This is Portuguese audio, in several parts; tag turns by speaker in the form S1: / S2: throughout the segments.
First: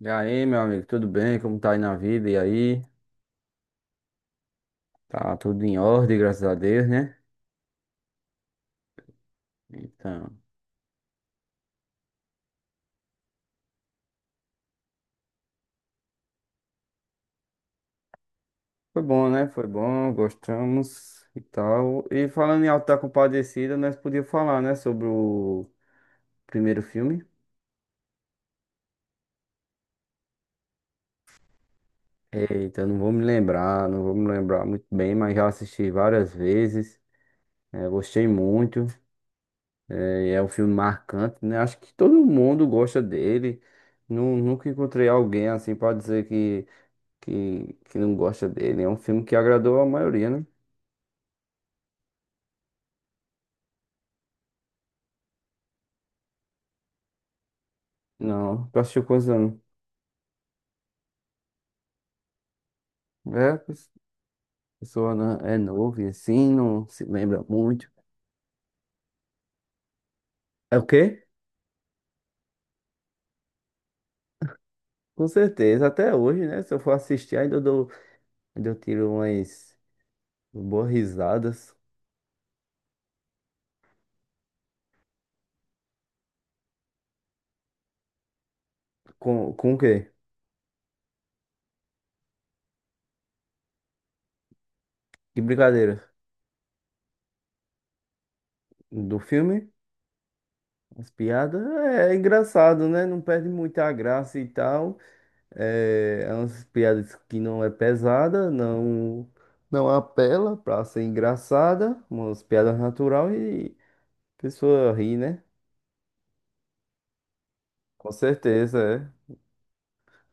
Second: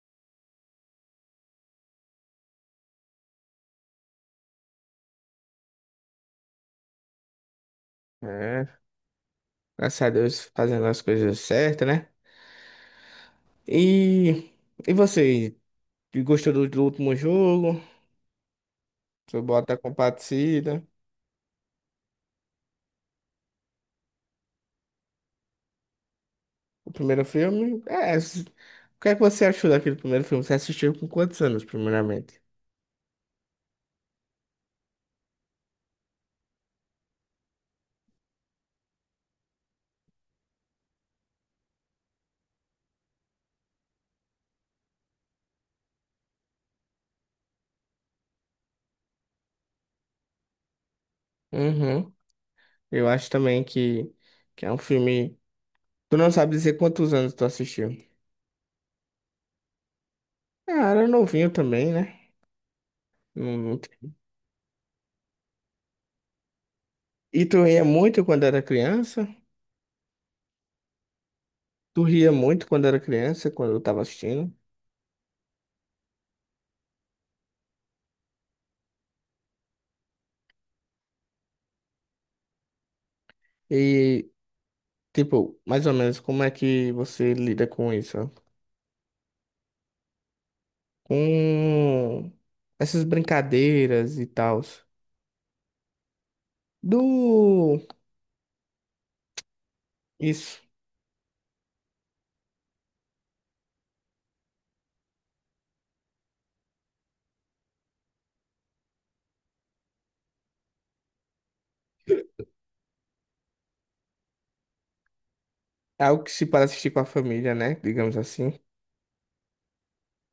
S1: E aí, meu amigo, tudo bem? Como tá aí na vida? E aí? Tá tudo em ordem, graças a Deus, né?
S2: É, graças a
S1: Então,
S2: Deus fazendo as coisas certas, né? E, e você, gostou do último jogo?
S1: foi bom,
S2: Você
S1: né? Foi
S2: bota
S1: bom,
S2: compartilha,
S1: gostamos e tal. E falando em Auto da Compadecida, nós podíamos falar, né, sobre o primeiro
S2: o primeiro
S1: filme.
S2: filme? É, o que é que você achou daquele primeiro filme? Você assistiu com quantos anos, primeiramente?
S1: Eita, não vou me lembrar, não vou me lembrar muito bem, mas já assisti várias vezes. É, gostei muito. É, é um filme marcante, né? Acho que todo mundo gosta dele. Nunca encontrei alguém assim para dizer que não gosta dele. É um filme que agradou a maioria, né?
S2: Uhum. Eu acho também que é um filme. Tu não sabe dizer quantos anos tu assistiu?
S1: Não, tu assistiu quantos anos?
S2: Ah, era novinho também, né?
S1: É,
S2: Não-
S1: a
S2: não te-
S1: pessoa é novo e assim, não se lembra
S2: E tu ria
S1: muito.
S2: muito quando era criança?
S1: É o quê?
S2: Tu ria muito quando era criança, quando eu tava assistindo?
S1: Com certeza, até hoje, né? Se eu for assistir, ainda eu tiro umas boas risadas.
S2: E, tipo, mais ou menos, como é que você lida com isso?
S1: Com o quê?
S2: Com essas brincadeiras e tal.
S1: Que brincadeira?
S2: Do...
S1: Do filme?
S2: Isso.
S1: As piadas? É engraçado, né? Não perde muita graça e tal. É, é umas piadas que não é pesada, não não apela pra ser engraçada, umas piadas natural e a pessoa ri, né?
S2: É algo que se para assistir com a família, né?
S1: Com
S2: Digamos assim.
S1: certeza, é.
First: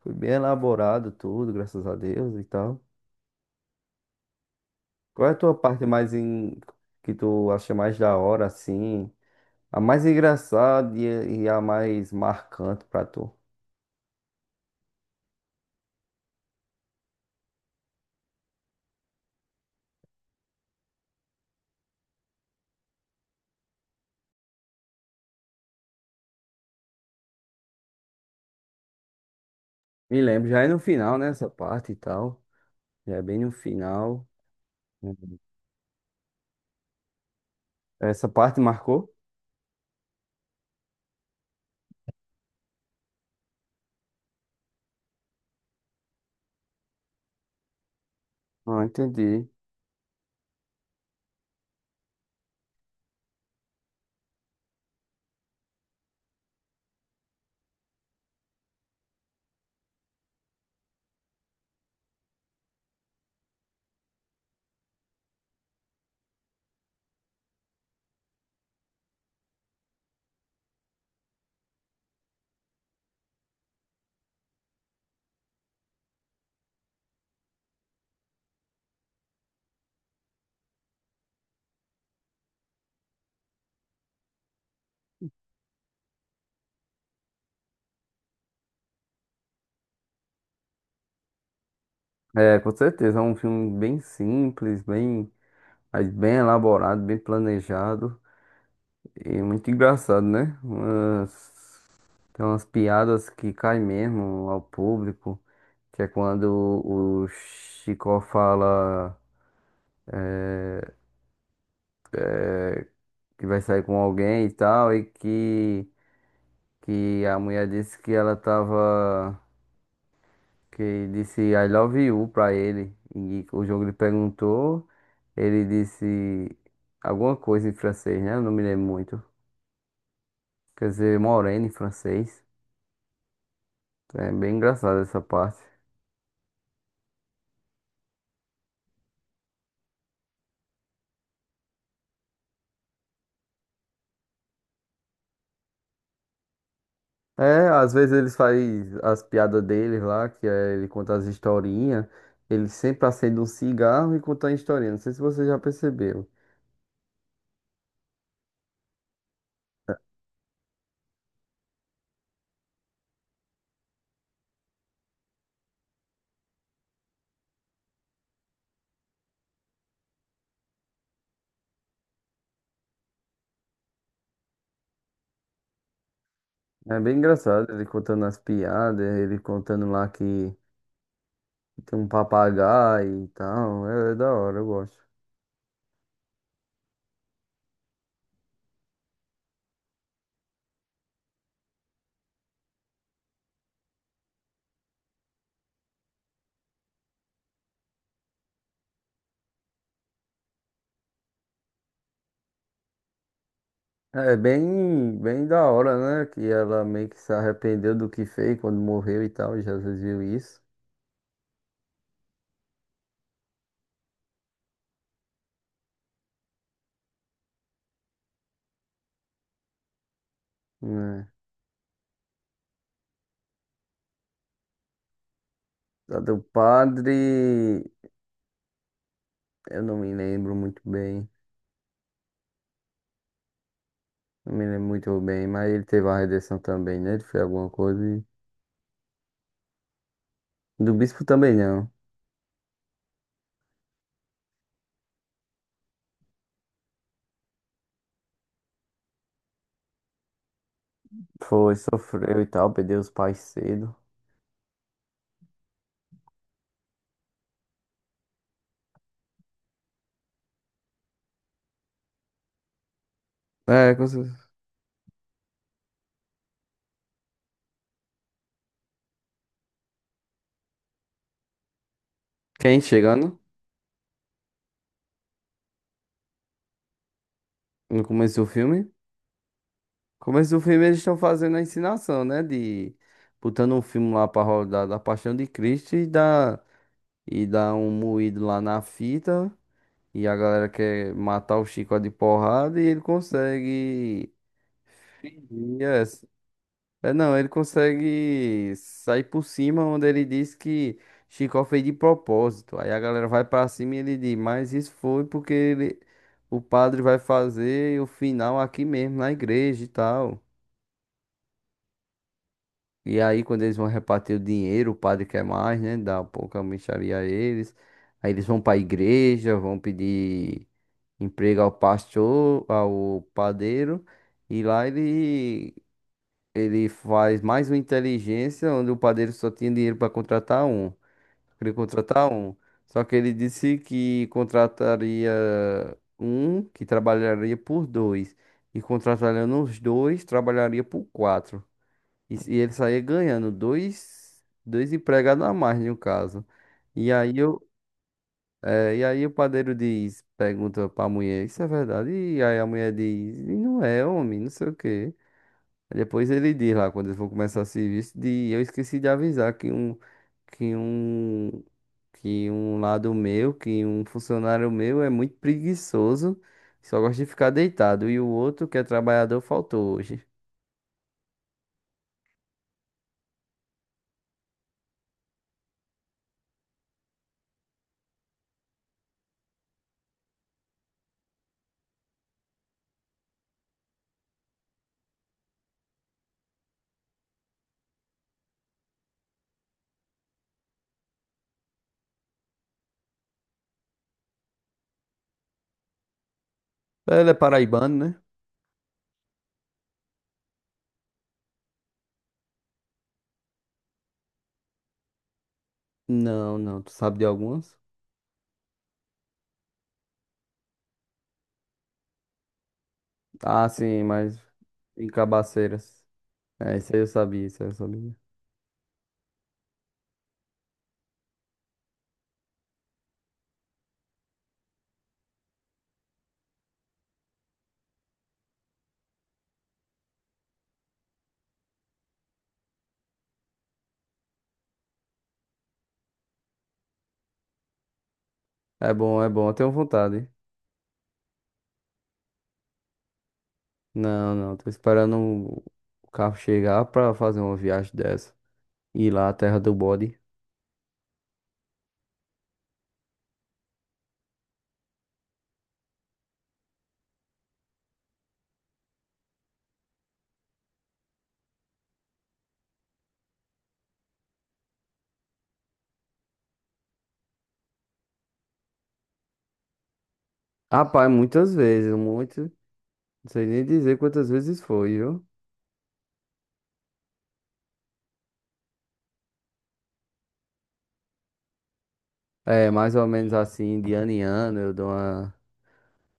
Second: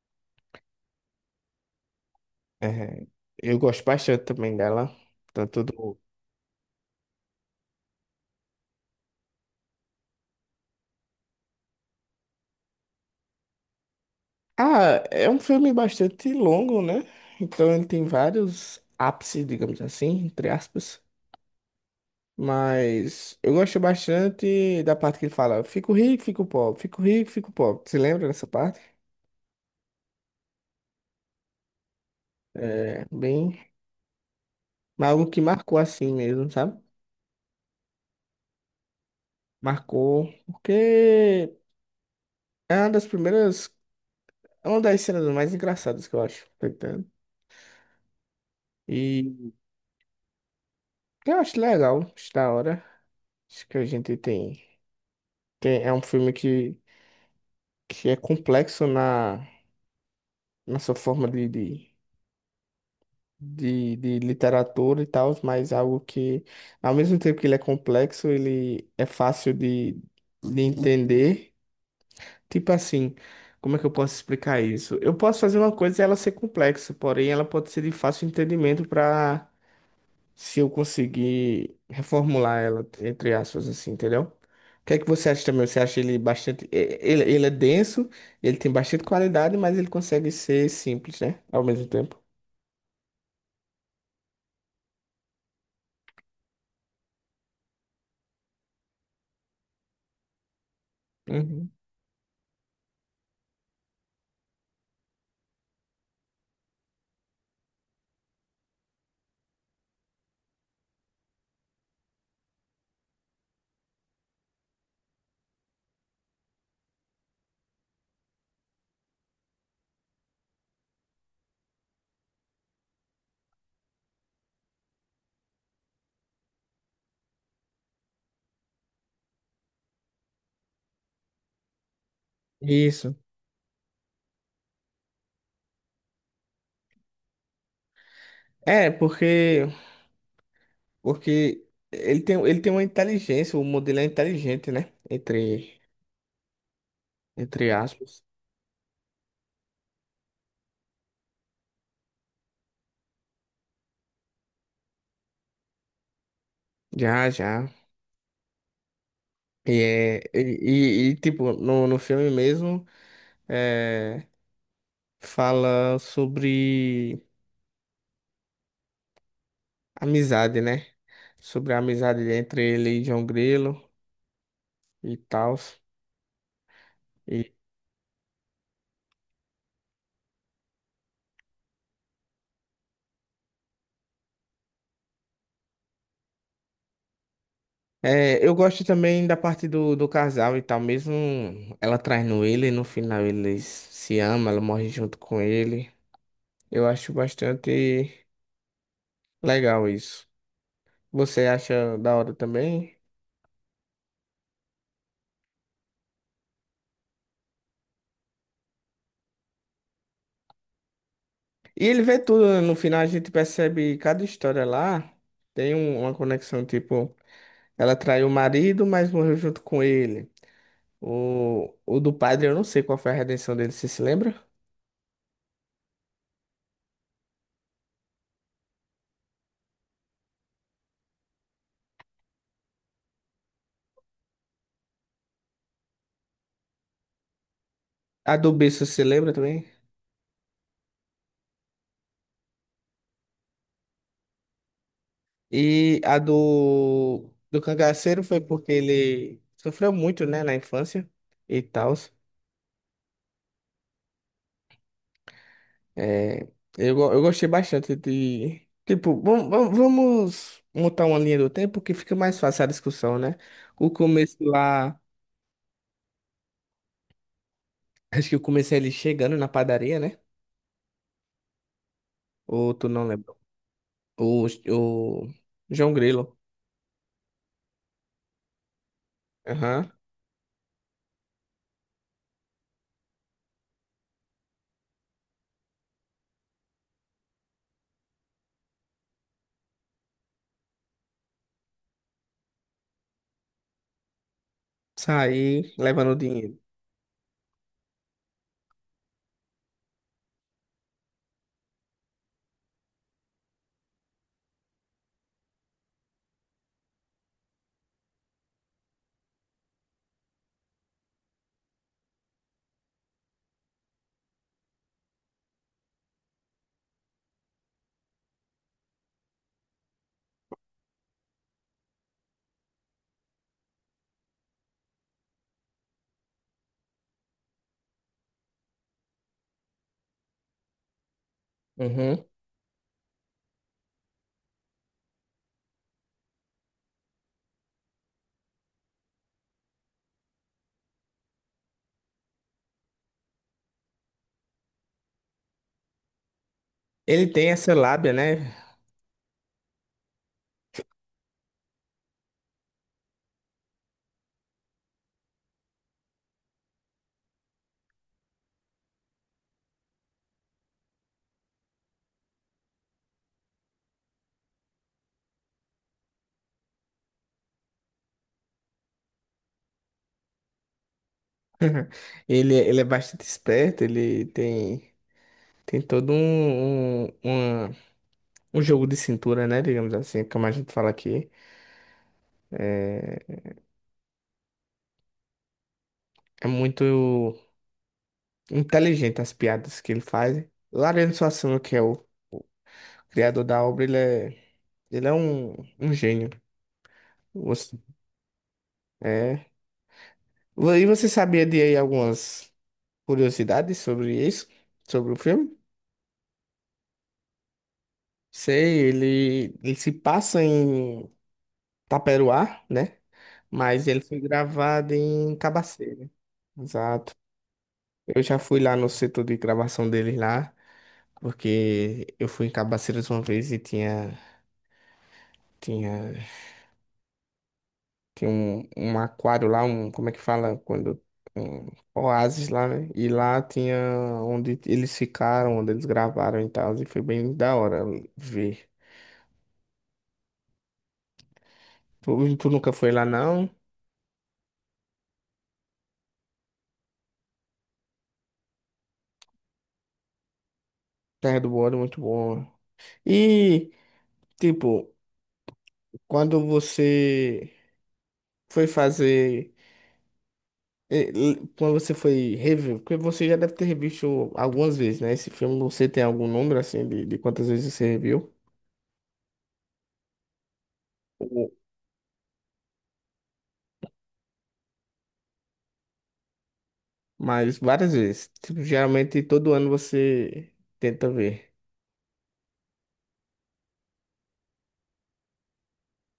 S1: Foi bem elaborado tudo, graças a Deus e tal.
S2: É, eu gosto bastante também dela.
S1: Qual é a tua
S2: Tanto
S1: parte
S2: do...
S1: mais que tu acha mais da hora, assim? A mais engraçada e a mais marcante pra tu?
S2: Ah, é um filme bastante longo, né? Então ele tem vários ápices, digamos assim, entre aspas. Mas eu gosto bastante da parte que ele fala: fico rico, fico pobre, fico rico, fico pobre. Você lembra dessa parte?
S1: Me lembro, já é no final, né? Essa parte e tal.
S2: É
S1: Já é bem no
S2: bem.
S1: final.
S2: Mas algo
S1: Uhum.
S2: que marcou assim mesmo, sabe?
S1: Essa parte marcou?
S2: Marcou, porque é uma das primeiras. É uma das cenas mais engraçadas que eu acho, tá entendendo?
S1: Ah, entendi.
S2: E eu acho legal, acho da hora. Acho que a gente tem. Tem, é um filme que é complexo na nossa forma de literatura e tal, mas algo que, ao mesmo tempo que ele é complexo, ele é fácil de entender. Tipo assim, como é que eu posso explicar isso? Eu posso fazer uma coisa e ela ser complexa, porém ela pode ser de fácil entendimento para se eu conseguir reformular ela, entre aspas, assim, entendeu? O que é que você acha também? Você acha ele bastante. Ele ele é denso, ele tem bastante qualidade, mas ele consegue ser simples, né? Ao mesmo tempo.
S1: É, com certeza, é um filme bem simples, bem, mas bem elaborado, bem planejado e muito engraçado, né?
S2: Uhum.
S1: Tem umas piadas que caem mesmo ao público, que é quando o Chico fala que vai sair com alguém e tal, e que a mulher disse que ela tava, que disse I love you pra ele, e o jogo lhe perguntou, ele disse alguma coisa em francês, né? Eu não me lembro muito. Quer dizer, moreno em francês.
S2: Isso.
S1: Então é bem engraçado essa parte.
S2: É, porque ele tem uma inteligência, o modelo é inteligente, né?
S1: É,
S2: Entre
S1: às vezes
S2: aspas.
S1: eles fazem as piadas dele lá, que é, ele conta as historinhas. Ele sempre acende um cigarro e conta a historinha. Não sei se você já percebeu.
S2: Já, já. E tipo, no filme mesmo, é, fala sobre amizade, né? Sobre a amizade entre ele e João Grilo e tal.
S1: É bem
S2: E,
S1: engraçado ele contando as piadas, ele contando lá que tem um papagaio e tal. É, é da hora, eu gosto.
S2: é, eu gosto também da parte do casal e tal, mesmo ela traindo ele, no final eles se amam, ela morre junto com ele. Eu acho bastante legal isso. Você acha da hora também?
S1: É bem, bem da hora, né? Que ela meio que se arrependeu do que fez quando morreu e tal. E Jesus viu isso.
S2: E ele vê tudo, né? No final a gente percebe cada história lá. Tem uma conexão, tipo, ela traiu o marido, mas morreu junto com ele.
S1: Né?
S2: O do padre, eu não sei qual foi a redenção dele, você se lembra?
S1: A do padre. Eu não me lembro muito bem. Não me lembro muito bem, mas ele teve uma redenção também, né? Ele fez alguma coisa.
S2: A do bispo, se lembra também?
S1: Do bispo também não.
S2: E a do cangaceiro foi porque ele sofreu muito, né, na infância e
S1: Foi,
S2: tal.
S1: sofreu e tal, perdeu os pais cedo.
S2: É, eu gostei bastante de. Tipo, vamos montar uma linha do tempo que fica mais fácil a discussão, né? O
S1: É,
S2: começo lá. Acho que eu comecei ele chegando na padaria, né? Ou
S1: quem
S2: tu não lembra?
S1: chegando
S2: O João Grilo.
S1: no começo do filme? No
S2: Aham.
S1: começo do filme eles estão fazendo a ensinação, né? De botando um filme lá pra rodar da Paixão de Cristo e dá, um moído lá na fita. E a galera quer matar o Chico de porrada e ele consegue.
S2: Sair
S1: Fingir
S2: levando o dinheiro.
S1: É, não, ele consegue sair por cima, onde ele diz que Chicó fez de propósito. Aí a galera vai pra cima e ele diz, mas isso foi porque ele, o padre vai fazer o final aqui mesmo, na igreja e tal. E aí, quando eles vão repartir o dinheiro, o padre quer mais, né? Dá um pouco a mixaria a eles. Aí eles vão pra igreja, vão pedir emprego ao pastor, ao padeiro. E lá ele faz mais uma inteligência, onde o padeiro só tinha dinheiro para contratar um. Queria
S2: Uhum.
S1: contratar um. Só que ele disse que contrataria um que trabalharia por dois. E contratando os dois, trabalharia por quatro. E, se- e ele saía ganhando dois, dois empregados a mais, no caso. E
S2: Ele
S1: aí,
S2: tem
S1: eu,
S2: essa lábia, né?
S1: e aí o padeiro diz, pergunta para a mulher, isso é verdade? E aí a mulher diz, e não é, homem, não sei o quê. Aí depois ele diz lá, quando eles vão começar o serviço, de eu esqueci de avisar que um, que um funcionário meu é muito preguiçoso, só gosta de ficar deitado, e o outro, que é trabalhador, faltou hoje.
S2: Ele é bastante esperto, ele tem, tem todo um jogo de cintura, né? Digamos assim, é como a gente fala aqui. É, é muito. Inteligente as piadas que ele faz. O Ariano Suassuna, que é o criador da obra, ele é um gênio.
S1: Ele é
S2: Você...
S1: paraibano, né?
S2: é. E você sabia de aí algumas curiosidades sobre isso? Sobre o filme?
S1: Não, não, tu sabe de algumas?
S2: Sei, ele se passa em Taperoá, né?
S1: Ah,
S2: Mas ele
S1: sim,
S2: foi
S1: mas
S2: gravado
S1: em
S2: em
S1: Cabaceiras.
S2: Cabaceira.
S1: É, isso aí eu
S2: Exato.
S1: sabia, isso aí eu sabia.
S2: Eu já fui lá no setor de gravação dele lá, porque eu fui em Cabaceiras uma vez e tinha. Tinha... tem um aquário lá, um, como é que fala? Quando, um oásis lá, né? E lá tinha onde eles ficaram, onde eles gravaram e tal. E foi bem da hora ver.
S1: É bom, eu tenho vontade.
S2: Tu, tu nunca foi lá, não?
S1: Não, não, tô esperando o carro chegar pra fazer uma viagem dessa. Ir lá à terra do bode.
S2: Terra do Ouro, muito bom. E, tipo, quando você foi fazer. Quando você foi rever, porque você já deve ter revisto algumas vezes, né? Esse filme, você tem algum número, assim, de quantas vezes você reviu?
S1: Rapaz, muitas vezes, muito. Não sei nem dizer quantas vezes foi, viu?
S2: Mas várias vezes. Tipo, geralmente todo ano você tenta ver.
S1: É, mais ou menos assim, de ano em ano, eu dou uma,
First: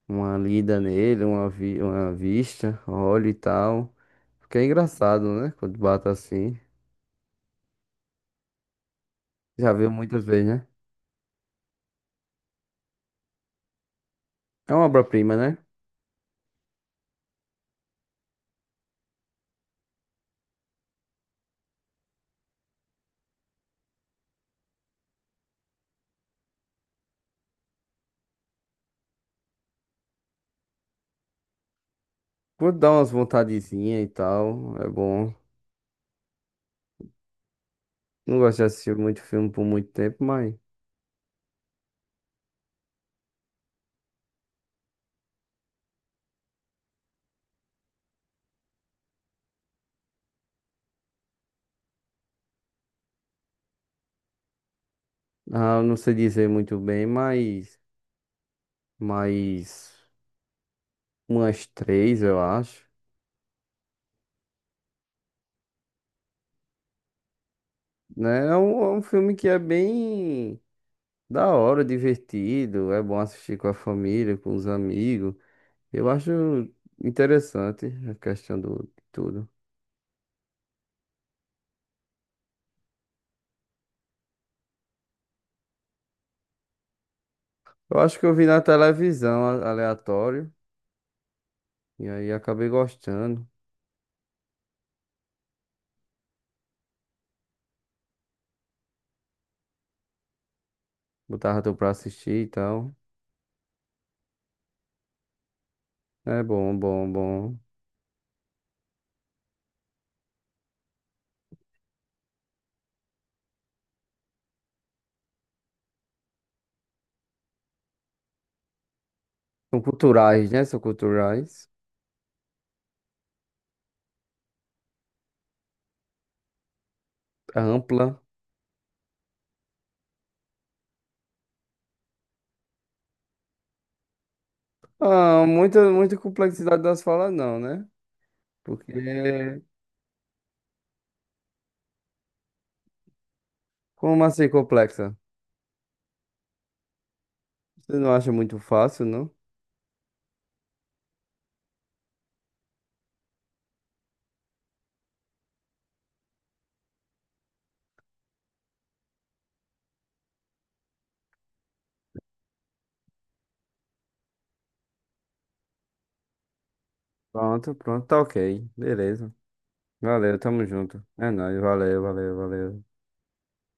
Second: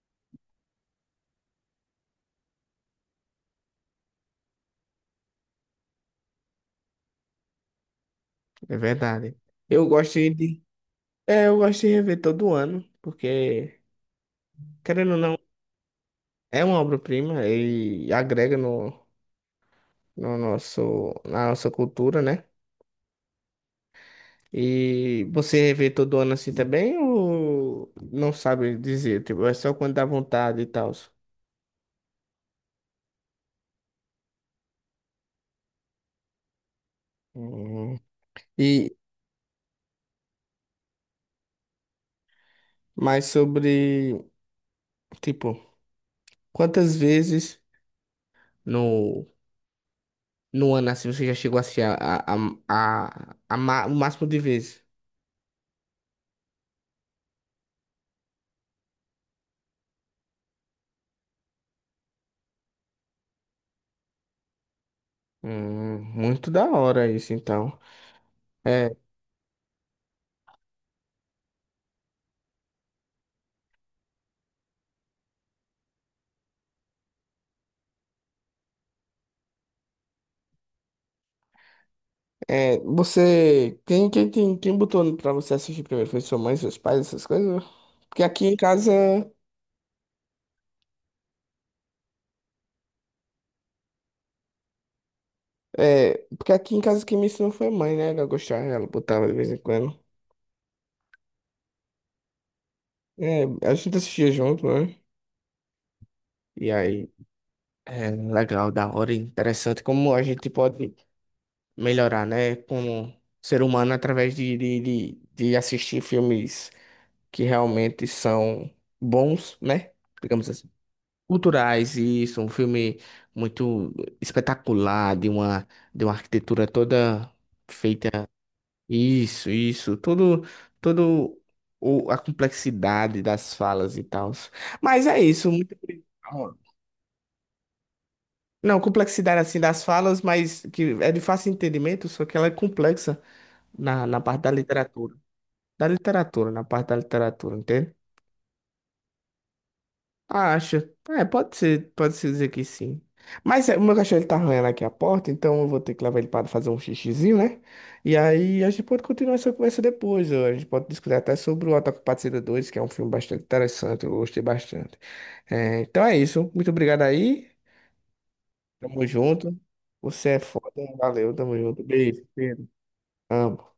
S1: uma lida nele, uma vista, olho e tal. Porque é engraçado, né? Quando bata assim.
S2: É verdade.
S1: Já
S2: Eu
S1: viu
S2: gosto
S1: muitas vezes,
S2: de.
S1: né?
S2: É, eu gosto de rever todo ano, porque,
S1: É uma
S2: querendo ou
S1: obra-prima,
S2: não,
S1: né?
S2: é uma obra-prima e agrega no, no nosso, na nossa cultura, né? E você rever todo ano assim também, ou não sabe dizer? Tipo, é só quando dá vontade e tal.
S1: Vou dar umas vontadezinhas e tal, é bom.
S2: Hum.
S1: Não gosto de assistir
S2: E
S1: muito filme por muito tempo, mas.
S2: mais sobre, tipo, quantas vezes. No, no ano, assim, você já chegou assim o máximo de vezes.
S1: Ah, eu não sei dizer muito bem, mas. Mas. Umas três, eu acho.
S2: Muito da hora isso, então.
S1: Né? É um, é
S2: É,
S1: um filme que é bem da hora, divertido, é bom assistir com a família, com os amigos. Eu acho interessante a questão do de tudo.
S2: é, você, quem botou pra você assistir primeiro? Foi sua mãe, seus pais, essas coisas?
S1: Eu acho
S2: Porque
S1: que eu vi
S2: aqui em
S1: na
S2: casa,
S1: televisão aleatório e aí acabei gostando.
S2: é, porque aqui em casa quem me ensinou foi a mãe, né? Ela gostava, ela botava de vez em quando.
S1: Botava tu pra assistir e tal.
S2: É, a gente assistia junto, né?
S1: É
S2: E
S1: bom,
S2: aí,
S1: bom, bom.
S2: é legal, da hora, interessante como a gente pode melhorar, né? Como ser humano através de assistir filmes que realmente são bons,
S1: São
S2: né? Digamos
S1: culturais, né?
S2: assim.
S1: São culturais.
S2: Culturais, e isso, um filme muito espetacular, de uma arquitetura toda
S1: É ampla.
S2: feita. Isso, todo, todo o, a complexidade das falas e tal. Mas é
S1: Ah,
S2: isso, muito
S1: muita, muita complexidade das falas não, né?
S2: não,
S1: Porque
S2: complexidade assim das falas, mas que é de fácil entendimento, só que ela é complexa. Na
S1: como
S2: parte
S1: assim
S2: da literatura.
S1: complexa?
S2: Da literatura, na parte da literatura, entende?
S1: Você não acha muito fácil, não?
S2: Ah, acho. É, pode ser, pode se dizer que sim. Mas é, o meu cachorro ele tá arranhando aqui a porta, então eu vou ter que levar ele para fazer um xixizinho, né? E aí a gente pode continuar essa conversa depois. Ó. A gente pode discutir até sobre o Autocapacidade dois que é um filme bastante interessante, eu gostei bastante. É, então é isso. Muito obrigado aí.
S1: Pronto, pronto, tá ok.
S2: Tamo
S1: Beleza.
S2: junto. Você é
S1: Valeu, tamo
S2: foda.
S1: junto. É
S2: Valeu, tamo
S1: nóis,
S2: junto.
S1: valeu,
S2: Beijo,
S1: valeu,
S2: Pedro.
S1: valeu.
S2: Amo.